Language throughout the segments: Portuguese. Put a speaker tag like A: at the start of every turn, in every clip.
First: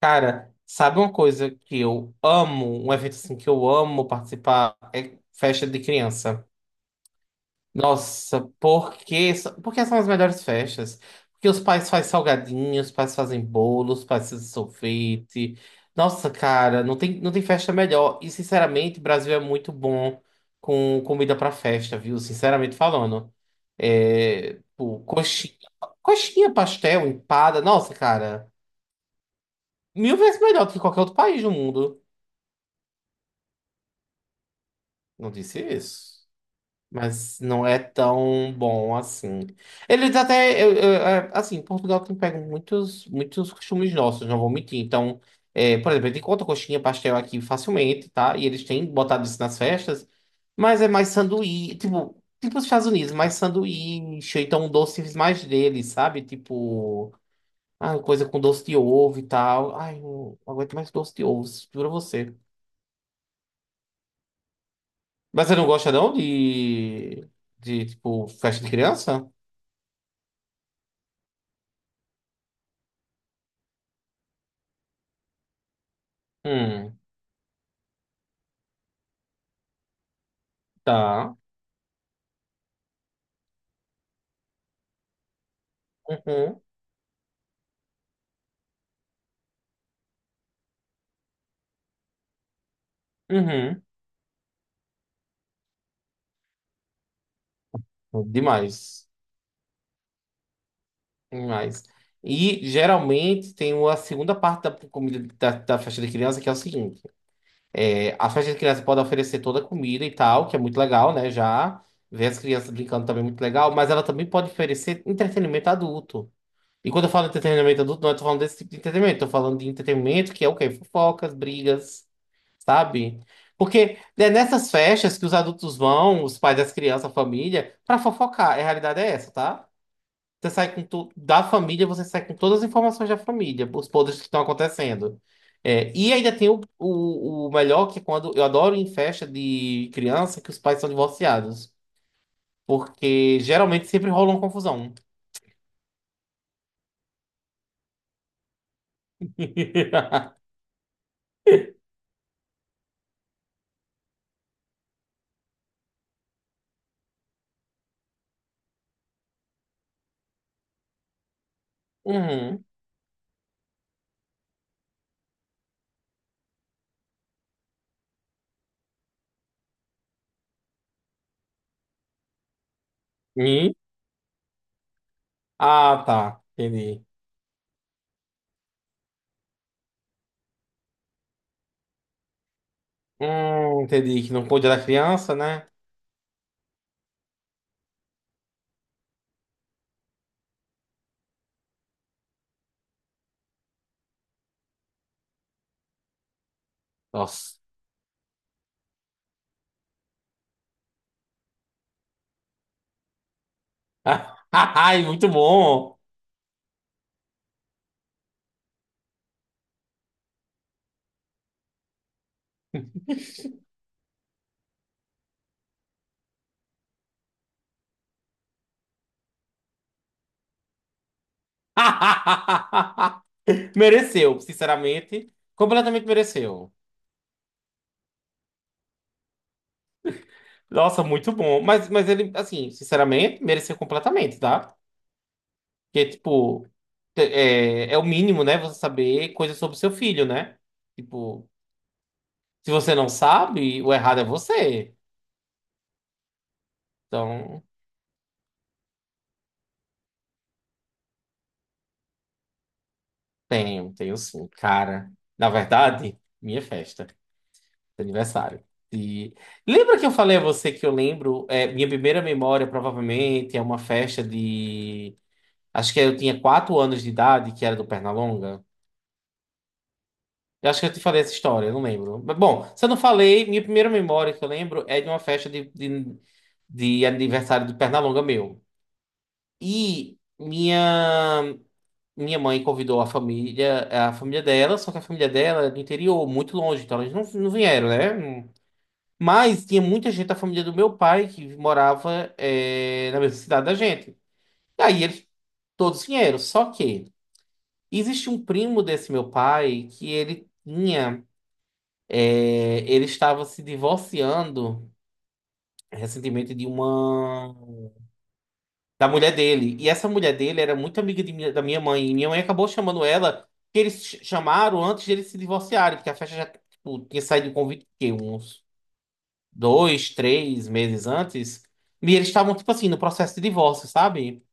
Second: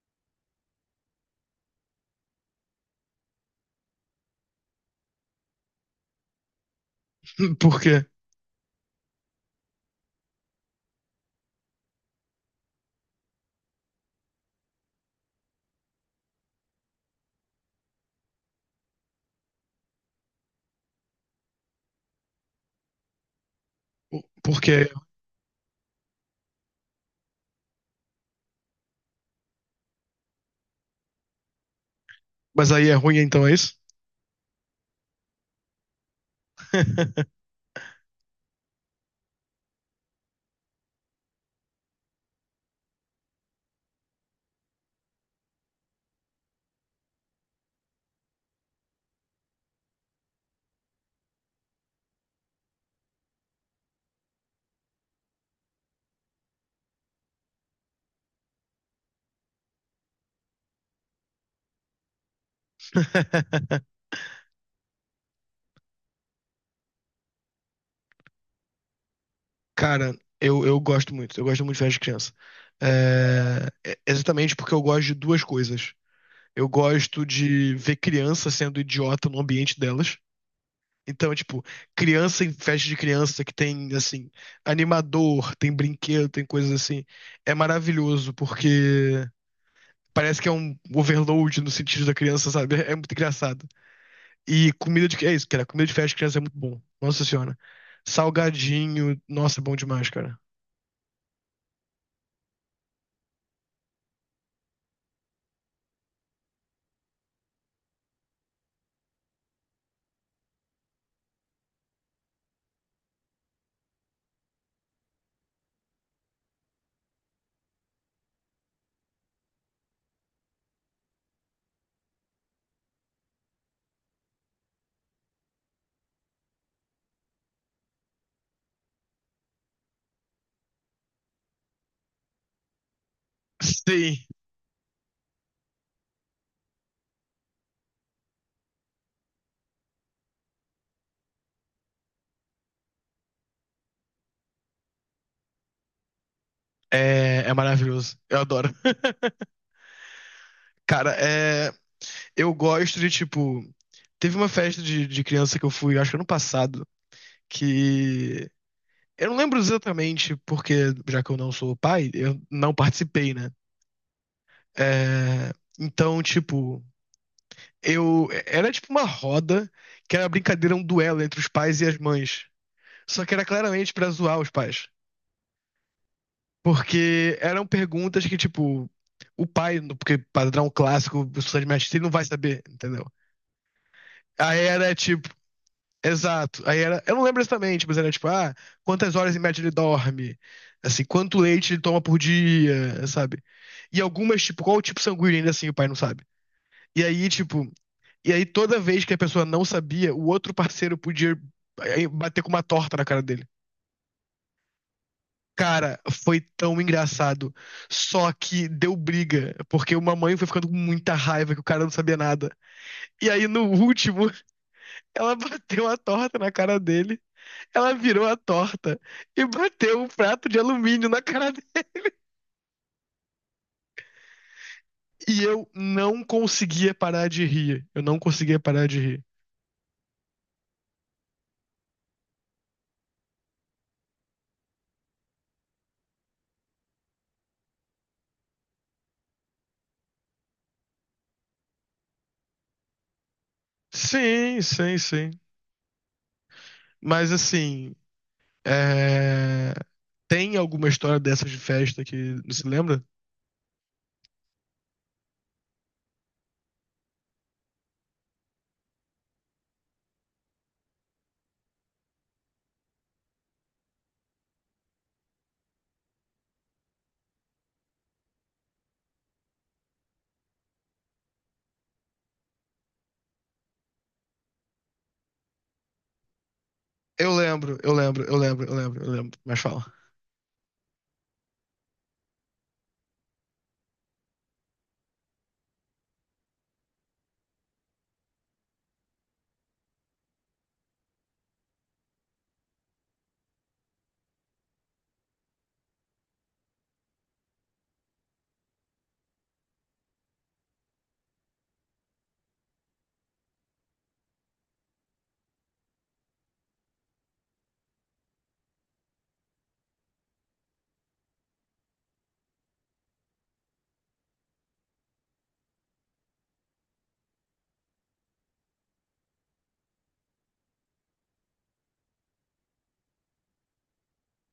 A: Cara, sabe uma coisa que eu amo, um evento assim que eu amo participar é festa de criança.
B: Por quê?
A: Nossa, porque são as melhores festas. Porque os pais fazem salgadinhos, os pais fazem bolos, os pais fazem sorvete. Nossa, cara, não tem festa melhor. E, sinceramente, o Brasil é muito bom com comida pra festa, viu? Sinceramente falando. É,
B: Porque.
A: pô, coxinha, pastel, empada. Nossa, cara, mil vezes melhor do que qualquer outro país do mundo.
B: Mas aí é ruim, então é isso?
A: Não disse isso. Mas não é tão bom assim. Eles até. Assim, Portugal tem pego muitos, muitos costumes nossos, não vou mentir. Então, por exemplo, a gente encontra coxinha, pastel aqui facilmente, tá? E eles têm botado isso nas festas. Mas é mais sanduíche. Tipo, os Estados Unidos, mais sanduíche. Ou então, doces mais deles, sabe? Tipo. Ah, coisa com doce de ovo e tal. Ai, não aguento mais doce de ovo, juro a você. Mas você não gosta não de, de tipo, festa de criança?
B: Cara, eu gosto muito. Eu gosto muito de festa de criança. É, é exatamente porque eu gosto de duas coisas. Eu
A: Hum,
B: gosto de ver criança sendo idiota no ambiente delas.
A: tá.
B: Então, tipo, criança em festa de criança que tem, assim, animador, tem brinquedo, tem
A: Uhum,
B: coisas assim. É maravilhoso, porque parece que é um overload no sentido da criança, sabe? É muito engraçado.
A: uhum.
B: E comida de. É isso, cara. Comida de festa de criança é muito bom. Nossa senhora.
A: Demais.
B: Salgadinho. Nossa, é bom demais, cara.
A: Demais. E geralmente tem uma segunda parte da comida da festa de criança que é o seguinte: a festa de criança pode oferecer toda a comida e tal, que é muito legal, né? Já ver as crianças brincando também é muito legal, mas ela também pode oferecer entretenimento adulto. E quando eu falo entretenimento adulto, não estou falando desse tipo de entretenimento, estou falando de entretenimento que é o quê? Fofocas, brigas, sabe? Porque é nessas festas que os adultos vão, os pais das crianças, a família, pra fofocar. A realidade é essa, tá? Você sai com da família, você sai com todas as informações da família, os
B: Sim.
A: podres que estão acontecendo. É, e ainda tem o melhor, que é quando eu adoro ir em festa de criança que os pais são divorciados. Porque geralmente sempre rola uma confusão.
B: É, é maravilhoso. Eu adoro. Cara, é, eu gosto de, tipo. Teve uma festa de criança que eu fui, acho que ano passado, que. Eu não lembro exatamente, porque já que eu não sou pai, eu
A: Uhum.
B: não participei, né? É, então, tipo, eu. Era tipo uma roda que era brincadeira, um duelo entre os pais e as mães. Só que era
A: E?
B: claramente pra zoar os pais.
A: Ah, tá. Entendi.
B: Porque eram perguntas que, tipo, o pai, porque padrão clássico, professor de mestre, ele não vai saber, entendeu?
A: Entendi que não
B: Aí
A: pôde dar
B: era tipo,
A: criança, né?
B: exato. Aí era, eu não lembro exatamente, mas era tipo, ah, quantas horas em média ele dorme? Assim, quanto leite ele toma por dia, sabe? E algumas, tipo, qual o tipo sanguíneo ainda assim o pai não sabe. E aí,
A: Nossa.
B: tipo, e aí toda vez que a pessoa não sabia, o outro parceiro podia bater com uma torta na cara dele.
A: Ai, muito
B: Cara,
A: bom.
B: foi tão engraçado. Só que deu briga, porque uma mãe foi ficando com muita raiva que o cara não sabia nada. E aí, no último, ela bateu a torta na cara dele. Ela virou a torta e bateu um prato de alumínio na cara dele.
A: Mereceu, sinceramente.
B: E eu
A: Completamente
B: não
A: mereceu.
B: conseguia parar de rir. Eu não conseguia parar de rir.
A: Nossa, muito bom. Mas, ele, assim, sinceramente, mereceu completamente, tá? Porque, tipo, é o mínimo, né? Você saber coisas sobre seu filho, né? Tipo, se você não sabe, o errado é
B: Sim,
A: você.
B: sim, sim. Mas
A: Então,
B: assim, é, tem alguma história dessas de festa que não se lembra?
A: tenho sim, cara. Na verdade, minha festa. Aniversário. E lembra que eu falei a você que eu lembro, minha primeira memória provavelmente é uma festa de, acho que eu tinha quatro anos de idade, que era do Pernalonga. Eu acho que eu te falei essa história, eu não lembro. Mas, bom, se eu não falei, minha primeira memória que eu lembro é de uma festa de, de
B: Eu
A: aniversário do
B: lembro, eu lembro,
A: Pernalonga
B: eu
A: meu.
B: lembro, eu lembro, eu lembro. Mas fala.
A: E minha mãe convidou a família dela, só que a família dela é do interior, muito longe, então eles não vieram, né? Mas tinha muita gente da família do meu pai que morava na mesma cidade da gente. E aí eles todos vieram. Só que existe um primo desse meu pai que ele tinha. Ele estava se divorciando recentemente de uma. Da mulher dele. E essa mulher dele era muito amiga de da minha mãe. E minha mãe acabou chamando ela, que eles chamaram antes de eles se divorciarem, porque a festa já tipo, tinha saído o convite, que uns. Dois, três meses antes, e eles estavam, tipo assim, no processo de divórcio, sabe?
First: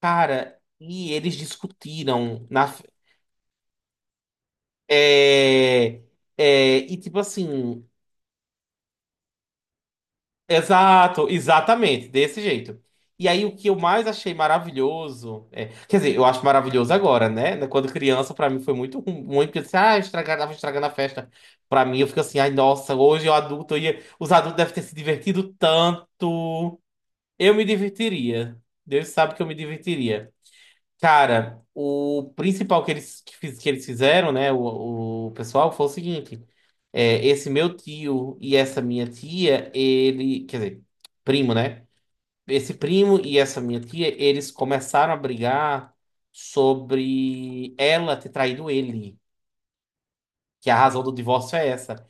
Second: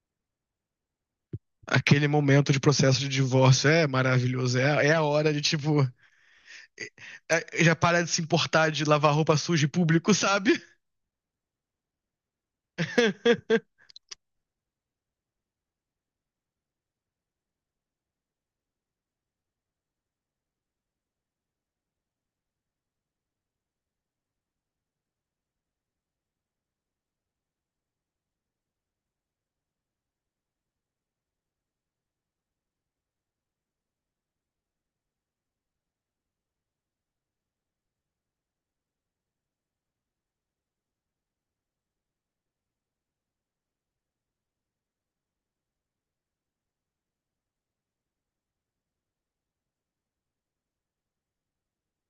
A: Cara, e eles
B: Aquele
A: discutiram
B: momento de
A: na.
B: processo de divórcio é maravilhoso. É, é a hora de, tipo,
A: É, é, e tipo
B: já
A: assim,
B: parar de se importar de lavar roupa suja em público, sabe?
A: exato, exatamente, desse jeito. E aí o que eu mais achei maravilhoso, quer dizer, eu acho maravilhoso agora, né? Né, quando criança, pra mim foi muito ruim, muito, porque eu disse, ah, tava estragando a festa. Pra mim, eu fico assim, ai, nossa, hoje eu adulto, eu ia, os adultos devem ter se divertido tanto. Eu me divertiria. Deus sabe que eu me divertiria. Cara, o principal que eles fizeram, né? O pessoal foi o seguinte: esse meu tio e essa minha tia, ele. Quer dizer, primo, né? Esse primo e essa minha tia, eles começaram a brigar sobre ela ter traído ele. Que a razão do divórcio é essa.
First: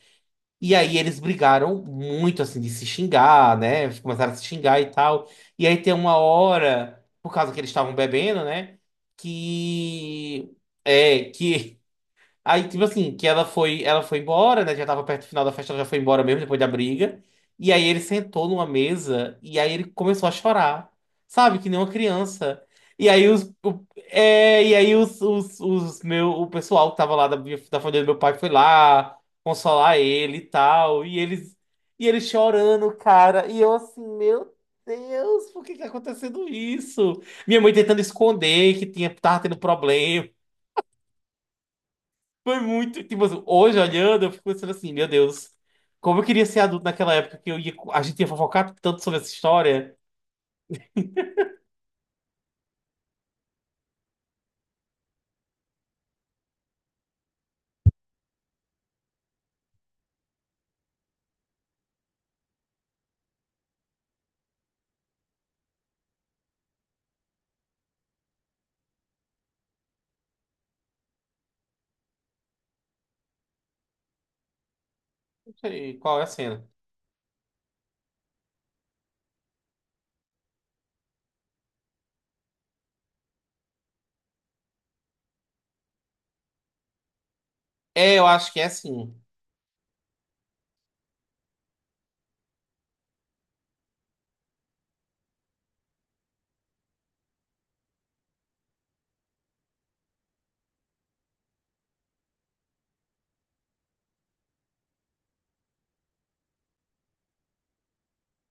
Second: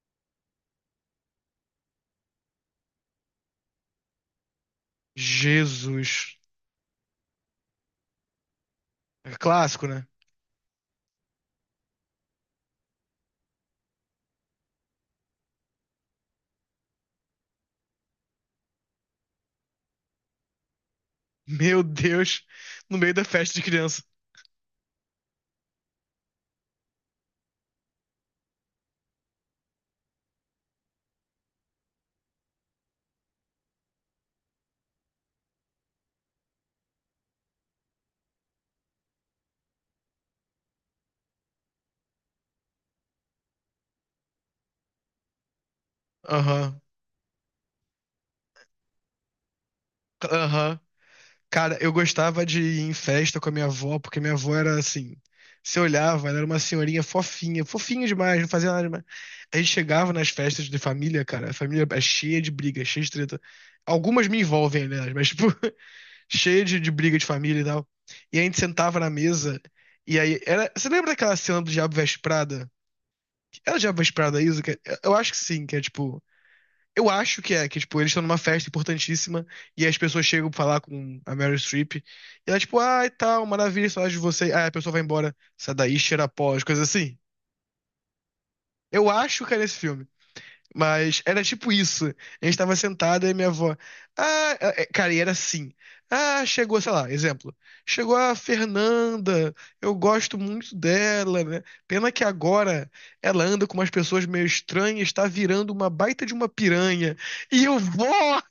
A: E aí eles brigaram muito, assim, de se xingar, né? Eles Começaram a se xingar e tal. E aí tem uma
B: Jesus.
A: hora, por causa que eles estavam bebendo, né?
B: É clássico, né?
A: Que. É, que Aí, tipo assim, que ela foi embora, né? Já tava perto do final da festa, ela já foi embora mesmo depois da briga. E aí ele sentou numa mesa e aí ele começou a chorar, sabe? Que nem
B: Meu
A: uma
B: Deus.
A: criança.
B: No
A: E
B: meio da
A: aí
B: festa de criança.
A: e aí o pessoal que tava lá da família do meu pai foi lá consolar ele e tal. E ele chorando, cara. E eu assim, meu Deus, por que que tá acontecendo isso? Minha mãe tentando esconder que tava tendo problema. Foi muito. Tipo, assim, hoje olhando, eu fico pensando assim, meu Deus, como eu queria ser
B: Aham.
A: adulto naquela época que eu ia, a gente ia fofocar tanto sobre essa história.
B: Aham. Cara, eu gostava de ir em festa com a minha avó, porque minha avó era assim. Você olhava, ela era uma senhorinha fofinha, fofinha demais, não fazia nada demais. A gente chegava nas festas de família, cara, a família é cheia de briga, cheia de treta. Algumas me envolvem, né? Mas, tipo, cheia de briga de família e tal. E a gente sentava na mesa, e aí era. Você lembra daquela cena do Diabo Veste Prada? Era o Diabo Veste Prada isso? Que- é, eu acho que
A: Não
B: sim, que é
A: sei qual
B: tipo.
A: é a cena.
B: Eu acho que é, que, tipo, eles estão numa festa importantíssima e as pessoas chegam pra falar com a Meryl Streep e ela, tipo, ai, tal, maravilha, saudade de você. Ah, a pessoa vai embora, sai daí, cheira pó, as coisas assim.
A: É, eu acho que é
B: Eu
A: assim.
B: acho que era esse filme. Mas era tipo isso. A gente tava sentada e minha avó, ah, é, é, cara, e era assim. Ah, chegou, sei lá, exemplo. Chegou a Fernanda, eu gosto muito dela, né? Pena que agora ela anda com umas pessoas meio estranhas, tá virando uma baita de uma piranha. E eu, vó!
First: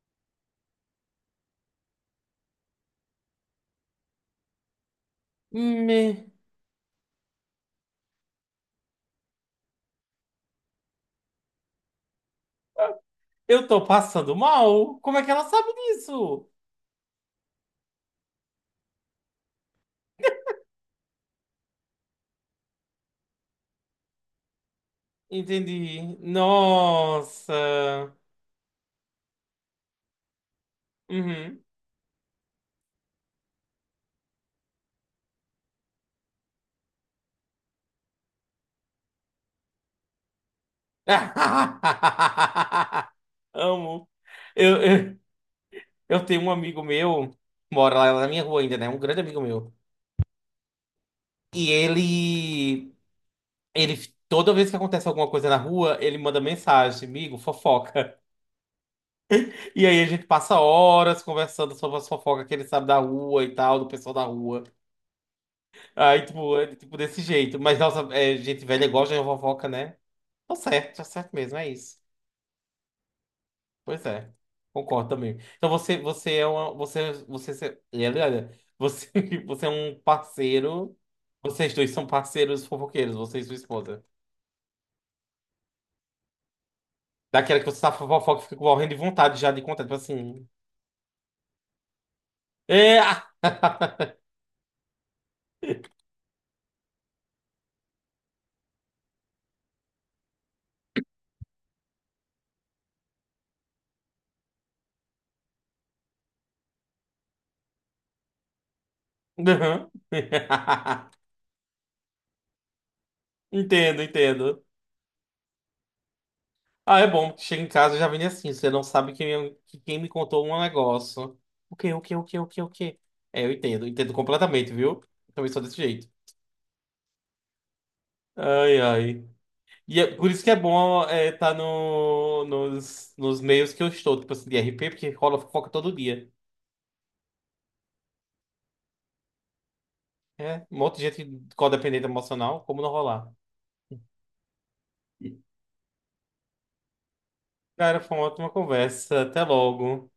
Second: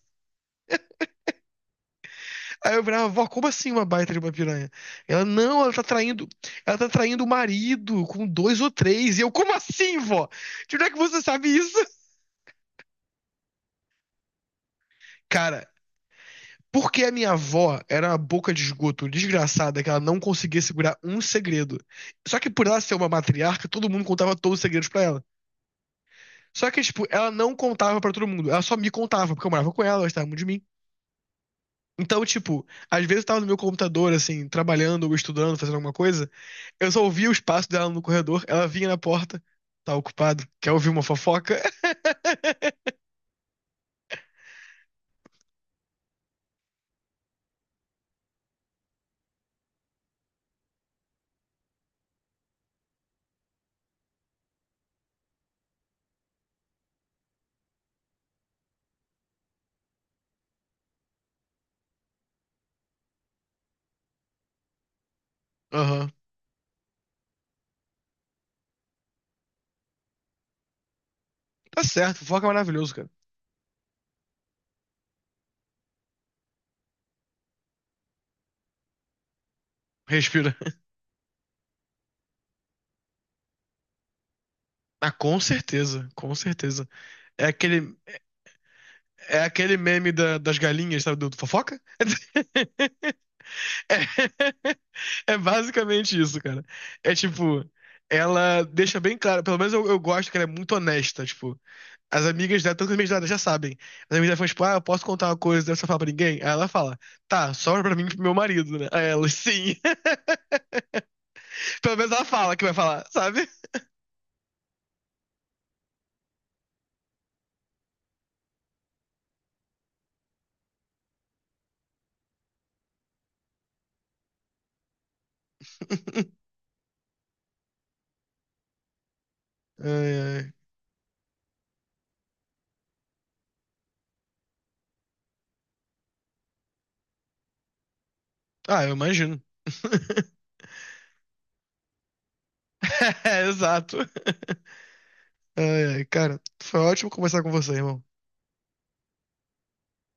B: Aí eu virava, vó, como assim uma baita de uma piranha? Ela, não,
A: Me-
B: ela tá traindo o marido com dois ou três. E eu, como assim, vó? De onde é que você sabe isso?
A: Eu tô passando mal? Como é que ela
B: Cara,
A: sabe disso?
B: porque a minha avó era uma boca de esgoto desgraçada que ela não conseguia segurar um segredo. Só que por ela ser uma matriarca, todo mundo contava todos os segredos pra ela.
A: Entendi.
B: Só que, tipo, ela não contava pra
A: Nossa.
B: todo mundo, ela só me contava, porque eu morava com ela, ela gostava muito de mim.
A: Uhum.
B: Então, tipo, às vezes eu tava no meu computador, assim, trabalhando ou estudando, fazendo alguma coisa. Eu só ouvia os passos dela no corredor, ela vinha na porta, tá ocupado, quer ouvir uma fofoca?
A: Amo. Eu, eu, eu tenho um amigo meu, mora lá na minha rua ainda, né? Um grande amigo meu. E ele. Ele, toda vez que acontece alguma coisa na rua, ele manda mensagem, amigo, fofoca. E aí a gente passa horas conversando sobre as fofocas que ele sabe da rua e tal, do pessoal da rua.
B: Aham.
A: Aí, tipo, tipo desse jeito. Mas, nossa, gente velha gosta de fofoca, né? Tá certo mesmo, é
B: Tá
A: isso.
B: certo, fofoca é maravilhoso, cara.
A: Pois é, concordo também. Então você, você é uma, você, você, você, você, você é um
B: Respira.
A: parceiro, vocês dois são parceiros fofoqueiros, você e sua esposa.
B: Ah, com certeza, com certeza. É
A: Daquela que você tá
B: aquele,
A: fofoca e fica morrendo de vontade
B: é
A: já de
B: aquele
A: contar, tipo
B: meme da-
A: assim...
B: das galinhas, sabe, do, do fofoca?
A: É.
B: É, é basicamente isso, cara. É tipo, ela deixa bem claro, pelo menos eu gosto que ela é muito honesta, tipo, as amigas dela, todas as amigas dela já sabem. As amigas dela falam, tipo, ah, eu posso contar uma coisa, você fala pra ninguém? Aí ela fala, tá, só pra mim e pro meu marido, né? Aí ela, sim.
A: Aham.
B: Pelo menos ela fala que vai falar, sabe?
A: Entendo, entendo. Ah, é bom. Chega em casa e já vem assim. Você não sabe quem, quem me contou um negócio. O quê, o quê, o quê, o quê, o quê? É, eu entendo. Entendo completamente, viu? Também sou desse jeito. Ai, ai.
B: Ai,
A: E é por isso que
B: ai.
A: é bom estar tá no, nos, nos meios que eu estou, tipo assim, de RP, porque rola fofoca todo dia.
B: Ah, eu imagino.
A: É, um monte de gente codependente emocional, como não rolar?
B: É, exato. Ai, ai, cara, foi ótimo conversar com você,
A: Cara,
B: irmão.
A: foi uma ótima conversa. Até logo.